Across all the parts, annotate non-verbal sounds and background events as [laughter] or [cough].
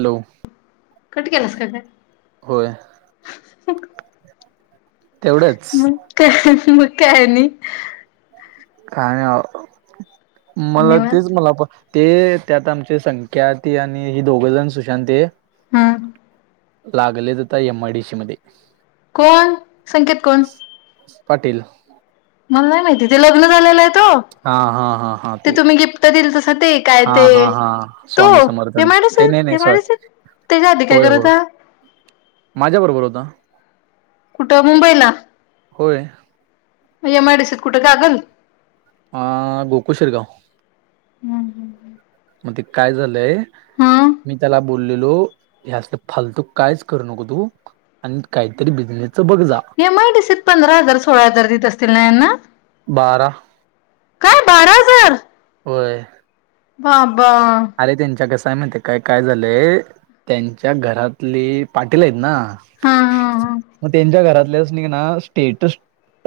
Hello. Cut केलास का काय? होय तेवढच. मग काय मग काय आणि? काही नाही आव मला तेच निवांत. मला पन ते त्यात आमचे संख्याती आणि हे दोघं जण सुशांत आहे. हा. लागले ताई एमआयडी सी मध्ये. कोण संकेत कोण? पाटील. मला नाही माहिती. लग्न झालेलं आहे तो? हा हा हा हा ते तू तुम्ही गिफ्ट दिल तसं ते काय हा ते हा हा तो? स्वामी समर्थांच एमआयडीसी हे नाही त नाही सॉरी एमआयडीसी त्याच्या आधी काय होय करत? होय माझ्या बरोबर होता कुठं मुंबईला? होय. एमआयडीसी कुठ कागल? ह गोकुलशिरगाव. हम्म! मग ते काय झालंय मी त्याला बोललेलो. हे असलं फालतू कायच करू नको तू आणि काहीतरी बिझनेस एम आयडीसीत पंधरा हजार सोळा हजार देत असतील ना यांना? बारा. काय बारा हजार? होय. बाबा! अरे त्यांच्या कसं आहे माती काय काय झालंय त्यांच्या घरातली पाटील आहेत ना. हा हा हा मग त्यांच्या घरातल्याच तेना स्टेटस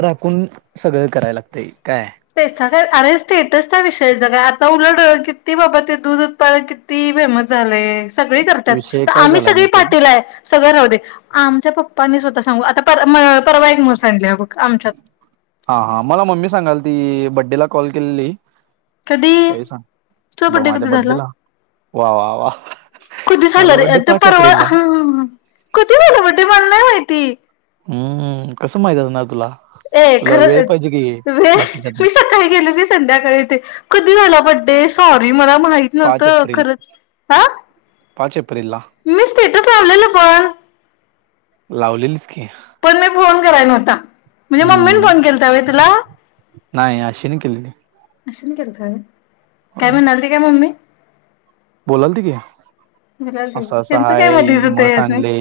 राखून सगळं कराय लागतंय काय. त्याचा काय अरे स्टेटस त्या विषयाच काय आता उलट किती बाबा ते दूध उत्पादन क ती फेमस झालय सगळी करतात विषय तर काय आम्ही झालाय सगळी माहिती आहे का पाटील आहय सगळं राहू दे! आमच्या पप्पानी स्वतः सांगू आता पर- परवा एक म्हैस आणली बघ आमच्यात. हा हां मला मम्मी सांगाल ती बड्डेला कॉल केलेली. कधी तेही सांग तुझा ब बड्डे माझ्या कधी झाला बड्डेला वा वा वा! कधी झालं माझा रे बड्डे ते पाच परवा एप्रिलला हा हा कधी झालं बडे ते मला नाही माहिती? हम्म! कसं माहित असणार तुला. ए तुला वेळ खरं पाहिजे की वे बाकीच्यातन मी सकाळी गेलो मी संध्याकाळी. कधी झाला बडे सॉरी मला माहि पाच एप्रिल, पाच एप्रिलला. मी स्टेटस लावलेल पण. लावलेलीच की. पण मी फोन करायलाव्हता, म्हणजे मम्मीने हम्म फोन केलाता होय तुला? नाही अशीन केलती. अशी न केलता होय. काय म्हणालती का मम्मी ‌? बोलाल ती की. [unintelligible] असं असं त्यांचं काय हाय मध्ये होतंय म्हस अस नाही आणले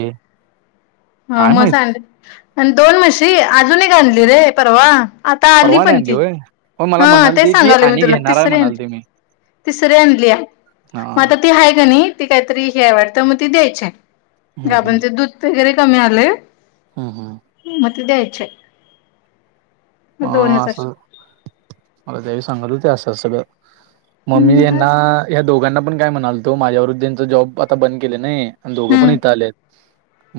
काय म माहित सां आणि दोन म्हशी अजूनही आणली रे परवा आता आली परवा नाही पण आणली ती. होय पण मला हा म्हणाल ते की सांगाल मी आणि तुला घेणार आहे म्हणाल तिसरेते. ते मी तिसरी आणलीया. हा म आता ती हाय का नाही काहीतरी हे वाटतं. मग ती द्यायचेय. हम्म हम्म गाभंचं दूध वगैरे कमी आलंय. हम्म हम्म म ती द्यायचेय. म असं म. ला त्यावी सांगत होते असं सगळं. म मी हम्म यांना. या दोघांना पण काय म्हणालतो. माझ्याबर जांचा जॉब आता बंद केले नाही. आण दोघं पण हम्म इथ आलेत.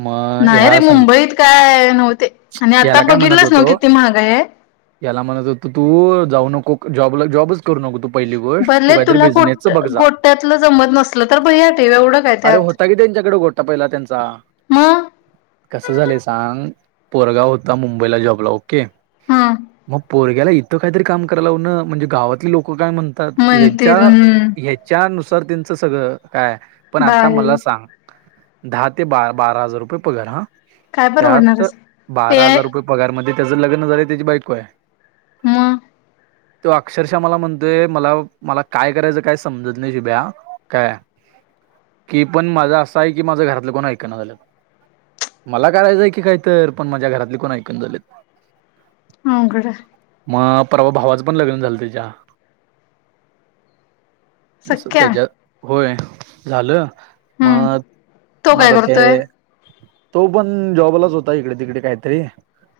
मग नाही रे ह्या सांग मुंबईत काय नव्हते. आणि आता याला बघितलंच नव किती महागाई ते. त्याला म्हणत होत तू जाऊ नको जॉबला. जॉबच करू नको तू. पहिली गोष्ट तू भले काहीतरी तुला गो बिझनेसच बघ जा गोट्यातलं जमत नसल. तर भैया ठेव एवढं काय त्यात. ता की त्यांच्याकडे गोटा पहिला त्यांचा. म. कसं झालंय सांग. पोरगाव होता मुंबईला जॉबला. ओके. ह. मग पोरग्याला इथं काहीतरी काम कराय लावणं. म्हणजे गावातली लोक काय म्हण तात. ह्याच्या म्हणतील हम्म ह्याच्यानुसार त्यांचं सगळं काय. पण आता बाई मला सांग? दहा ते बा बारा हजार रुपये पगार ह. काय त्यात परवडणारच. ते बारा हजार रुपये पगारमध्ये त्याचं लग्न झालं. त्याची बायकोय. म. तो अक्षरशः मला म्हणतोय. मला मला काय करायचं काय समजत नाही शिभ्या. काय कि पण माझं असं आहे कि, माझं घरातलं कोण ऐक ना झालं. मला करायचंय की काय तर. पण माझ्या घरातले कोण ऐकन झालेत. अवघडय. म परवा भावाचं पण लग्न झालं त्याच्या. सख्या त्याच्यात. होय. झालं. म. हम्म तो म काय आता ते करतोय तो पण जॉबलाच होता. इकडे तिकडे काहीतरी.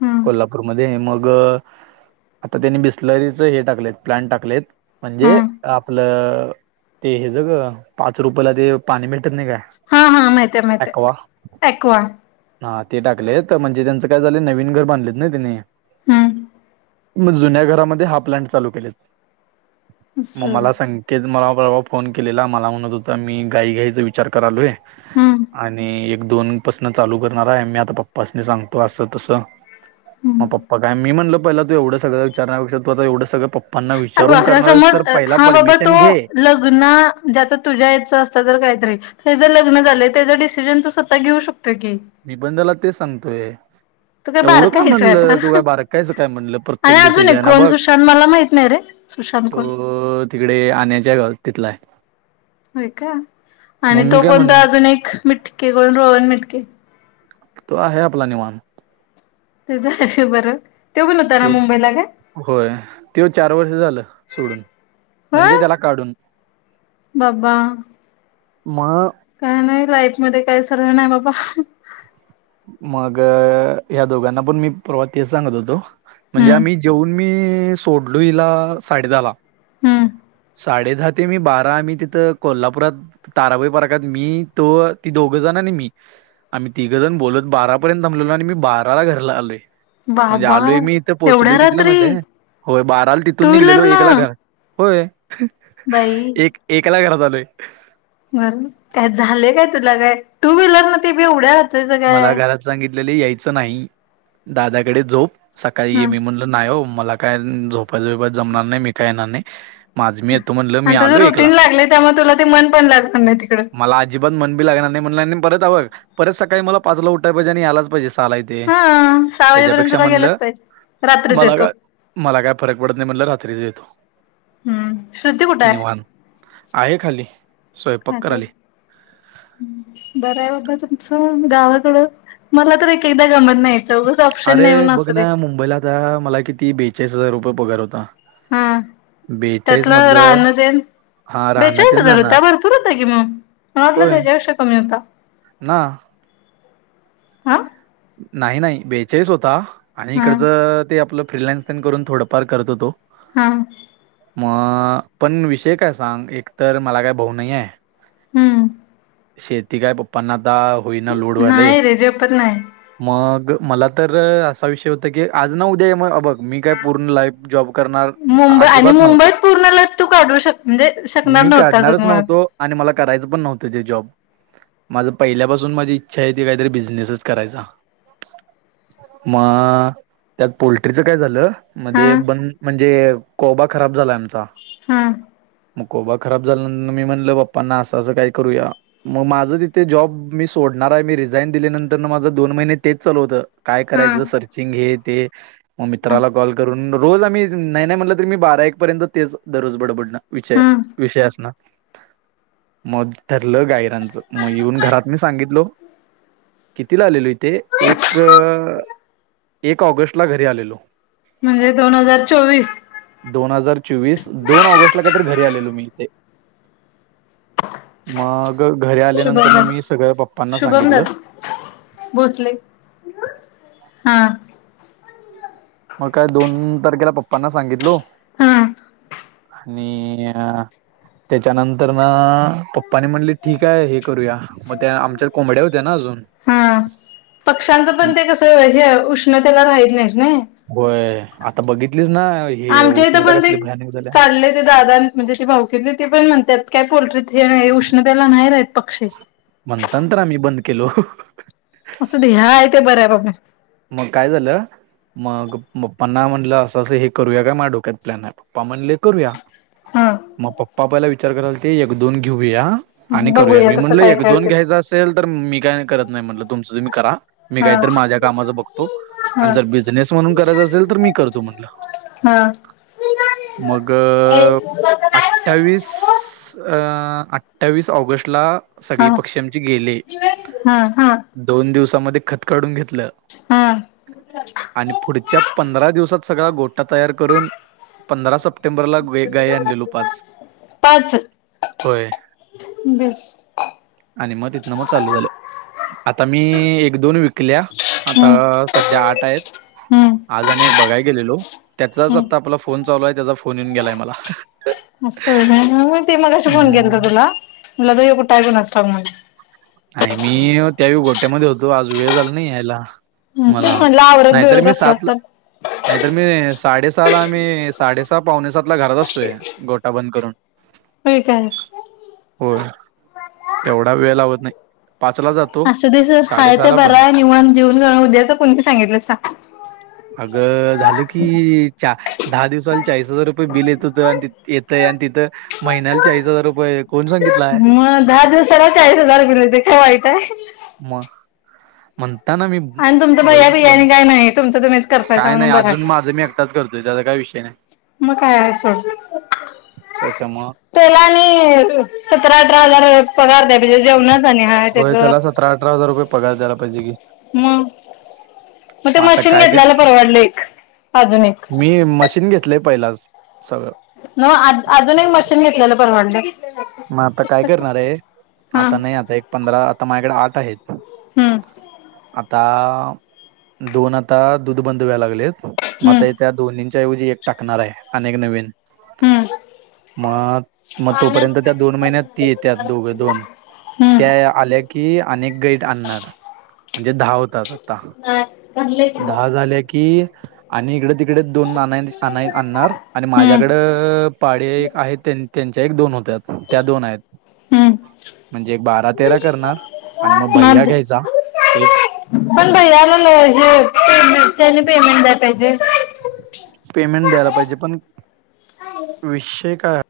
ह. मग आता त्यांनी बिस्लरीच हे टाकलेत. प्लांट टाकलेत. म्हणजे हम्म आपलं ते हे ज ग. पाच रुपयला ते पाणी मिळतात नाही का. हा हा माहितीय माहितीय. अक्वा. ॲक्वा हा ते टाकलेत म्हणजे त्यांचं काय झालं नवीन घर बांधलेत ना त्यांनी. हम्म. मग जुन्या घरामध्ये हा प्लांट चालू केलाय. मग असं मला सांग तेच मला परवा फोन केलेला. मला म्हणत होतां मी गाई घ्याईचा विचार करालोय. हम्म आणि एक दोन पसन चालू करणारे. मी आता पप्पासनी सांगतो असं तस. हम्म. मग पप्पा काय. मी म्हणलं पहिला तू एवढं सगळं इचारण्यापेक्षा तू आता ऐवढं सगंळ पप्पा आता समज हा बाबा तो घे लग्न जे आता तुझ्या याचं असतं तर काहीतरी. त्याज लग्न झालं त्याच डिसिजन तो स्वतः घेऊ शकतोय की. मी पण त्याला तेच सांगतोय. तो काय एवढं बारकायस व्हय म्हणलं तू आता. काय बारकायचं काय म्हणलं प्रत्येक आणि अजून डिसिजन कोण बघ सुशांत मला माहित नाही रे. सुशांत कोण? तिकडे आण्याच्या गव तिथलाय. होय का? मग आणि मी तो काय कोणता म्हण अजून एक मिटके कोण रोहण मिटके? तो आहे आपला निवांत. तेच आहे बर. तो पण होता ना त्यो मुंबईला काय. होय. त्यो चार वर्ष झालं सोडून. म्हणजे होय त्याला काढून. बाबा मग काय नाही लाईफ मध्ये काही सरळ नाही बाबा. मग ह्या दोघांना पण मी परवा तेच सांगत होतो. म्हणजे आम्ही जेऊन मी सोडलो हिला साडे दहा ला. हम्म साडे दहा ते मी बारा आम्ही तिथं कोल्हापुरात ताराबाई पार्कात मी तो ती दोघजण आणि मी आम्ही तिघजण बोलत बारापर्यंत थांबलेलो आणि मी बाराला घरला आलोय. म्हणजे बाबा आलोय मी इथं पोहोचलोय एवढ्या किती ला रात्री माहितीये, होय बाराला तिथून टू व्हीलर निघलेलो एकला न घर होय ह बाई एक एकला घरात आलोय. बर का झालय काय तुला काय टू व्हीलर न ते बी एवढ्यात. मला घरात सांगितलेले यायचं नाही दादाकडे झोप सकाळी ये ह मी म्हण नाही हो मला काय झोपायच बिपायच जमणार नाही. मी काय येणार नाही. माझ मी येतो म्हणल मी आणि तुझं आलो रुटीन एकला. लागले त्यामुळे तुला ते मन पण लागणार नाही तिकड मला अजिबात मन बी लागणार नाही म्हणल. परत ह बग परत सकाळी मला पाचला उठाय पाहिजे. आणि यायलाच पाहिजे. ला इथे हा सहा वाजेपर्यंत त्याच्यापेक्षा तुला म्हणलं गेलंच पाहिजे रात्रीच मला येतो का मला काय फरक पडत नाही म्हटलं रात्रीच येतो. हम्म श्रुती कुठे आहे निवांत आहे खाली. स्वयंपाक करायली आलेत बर आहे बाबा तुमचं गावाकडं मला तर एक एकएकदा गमत नाही इथं उगच ऑप्शन अरे नाही म्हणून बघ असू दे. ना मुंबईला मला किती बेचाळीस हजार रुपये पगार होता. हा बेचाळीस त्यातलं मधलं राहण तेन हा राहणं बेचाळीस तेन हजार जाणार होता. भरपूर होता कि मग. मला वाटलं होय त्याच्यापेक्षा कमी होता. ना हा. नाही नाही बेचाळीस होता. आणि हा इकडच ते आपलं फ्रिलान्स तेन करून थोडं फार करत होतो. हा मग पण विषय काय सांग एक तर मला काय भाऊ नाही हाय हम्म शेती काय पप्पांना आता होईना. लोड व्हायलय. ते झेपत नाही. मग मला तर असा विषय होता की आज न उद्या मग अ बघ मी काय पूर्ण लाईफ जॉब करणार मुंबई आणि अजिबात नव्हतो. मुंबईत पूर्ण लत तू काढू शक म्हणजे शकणार मी नव्हताच काढणारच मुळात. नव्हतो. आणि मला करायचं पण नव्हतं ते जॉब माझ पहिल्यापासून माझी इच्छा आहे. ती काहीतरी बिझनेसच करायचा. मग त्यात पोल्ट्रीचं काय झालं. हा मध्ये बंद म्हणजे कोबा खराब झालाय आमचा. हा म कोबा खराब झाल्यान मी म्हटलं पप्पांना असं असं काय करूया. मग माझं तिथे जॉब मी सोडणार आहे. मी रिझाईन दिल्यानंत तरन माझ दोन महिने तेच चालु होत काय हा करायच सर्चिंग हे ते मग हा मित्राला कॉल करून रोज आम्ही नाही नाही म्हटलं तरी मी बारा एक पर्यंत तेच दररोज बडबडणं विषय हा विषय असनार मग ठरलं गायरांचं मग येऊन घरात मी सांगितलो. कितीला आलेलो इथे एक एक ऑगस्ट ला घरी आलेलो. म्हणजे दोन हजार चोवीस. दोन हजार चोवीस दोन ऑगस्ट ला काहीतरी घरी आलेलो मी इथे. मग घरी शुभम आल्यानंतर न मी दत्त सगळ पप्पांना शुभम सांगितलं. दत्त भोसले. हा. मग काय दोन तारखेला पप्पांना सांगितलो. हा आणि त्याच्यानंतर न पप्पानी म्हणलीत ठीक आहे हे करूया. मग त्या आमच्या कोंबड्या होत्या ना अजून हा पक्ष्यांचं पण ते कस हे उष्णतेला राहीत नाहीत नई होय आता बघितलीच ना? हे आमच्या इथ उष्णता पण ते कसली भयानक झाल्या कारले ते दादानं म्हणजे ते भावकितले ते पण म्हणतात काय पोल्ट्री हे नाही उष्णतेला नाही राहीत पक्षी. म्हणताना तर आम्ही बंद केलो. असुदे ह्या आहे ते बरं आहे बाबा. मग काय झालं? मग पप्पांना म्हटलं असं असं हे करूया काय? माझ्या डोक्यात प्लॅन आहे. पप्पा म्हणले करूया. हा मग पप्पा पहिला विचार करालते - एक दोन घेऊया आणि करूया बघूया मी कसं म्हटलं काय एक काय दोन होते घ्यायचां असं ल तर मी काय नाही करत नाही म्हटलं तुमचं तुम्ही करा. मी हा काहीतर माझ्या कामाच बघतो आणि हा जर बिझनेस म्हणून करायच असेल तर मी करतो म्हटलं. हा मग अठ्ठावीस अ अठ्ठावीस ऑगस्ट ला हा सगळी पक्षी आमचे गेले. हा हा दोन दिवसामध्ये खत काढून घेतलं. हां आणि पुढच्या पंधरा दिवसात सगळा गोटा तयार करून पंधरा सप्टेंबरला गोय गाय आणलेलो पाच. पाच होय बरं आणि मग तिथनं मग चालू झालं. आता मी एक दोन विकल्या. हम्म अ सध्या आठ आहेत. हम्म आज आणि एक बघाय गेलेलो त्याचाच आता हम्म आपला फोन चालू आहे त्याचा फोन येऊन गेलाय मला. अस होय नाही मग ते मगाशी फोन केलता हम्म. तुला म्हणलं ते ह्यो कुठाय कुणास ठाऊक म्हणलं नाही मी त्यावेळी गोट्यामध्ये होतो आज वेळ झाला नाही यायला. तेच मला. म्हणलं आवरत नाहीतर बिवरत मी असलास सात ला तर नाहीतर मी साडेसहा ला मी साडेसहा पावणेसात ला घरात असतोय. गोठा बंद करून. होय काय? होय एवढा वेळ लावत नाही. पाचला जातो असु दे सोर हाय ते साडेसहाला बंद बराय निवांत जीऊन खऊन उद्याच कोण बी सांगितलं सा अग झालं की चा दहा दिवसाला चाळीस हजार रुपये बिल येत होतं आणि येतंय आणि तिथं. महिन्याला चाळीस हजार रुपये कोण सांगि''--'' मग दहा दिवसाला चाळीस हजार मिळवतोय काय वाईट आहे. मग. काय नाही मी आणि तुमचं भैया बसत पण बियाने काय नाही तुमचं तुम्हीच करतायसा काय नाही म्हणून बरं अजून आहे माझ मी एक. टाच करतोय त्याचा काय विषय नाही. मग काय आहे सोड. त्याच्यामुळं त्याला आणी सतरा अठरा हजार अ. पगार द्यायला पाहिजे जेवणाच आणि आहे त्याज. होय त्याला सतरा अठरा हजार रुपये पगार द्यायला पाहिजे की मग ते मग आता मशीन काय काय घेतल्याला परवडलं एक अजून एक. मी मशीन घेतलंय पहिलाच सगळं. नव आज अजून एक मशीन घेतलेलं परवडतंय. मग आता काय करणार आहे हा आता नाही आता एक पंधरा आता माझ्याकडे आठ आहेत. हम्म ता दोन आता दूध बंध व्हायला लागलेत मग हम्म आता. त्या दोनींच्याऐवजी एक टाकणार आहे अनेक नवीन. हम्म मग तोपर्यंत मग त्या दोन महिन्यात येतात दोघं दोन. हम्म त्या आल्या की अनेक गायी आणार म्हणजे दहा होतात आता. नाय. दहा झाल्या की आणि इकडे तिकडे दोन आणा आणाय आणार आणि हम्म माझ्याकडे. त पाड्या एक आहेत त्यांच्या एक दोन होत्या त्या दोन आहेत. हम्म म्हणजे एक बारा तेरा करणार आणि मग भैया माप घ्यायचा एक. पण भैय्या लय हे त्याचं त्याज पेमेंट द्याय पाहिजे. पेमेंट द्यायला पाहिजे पण विषय काय.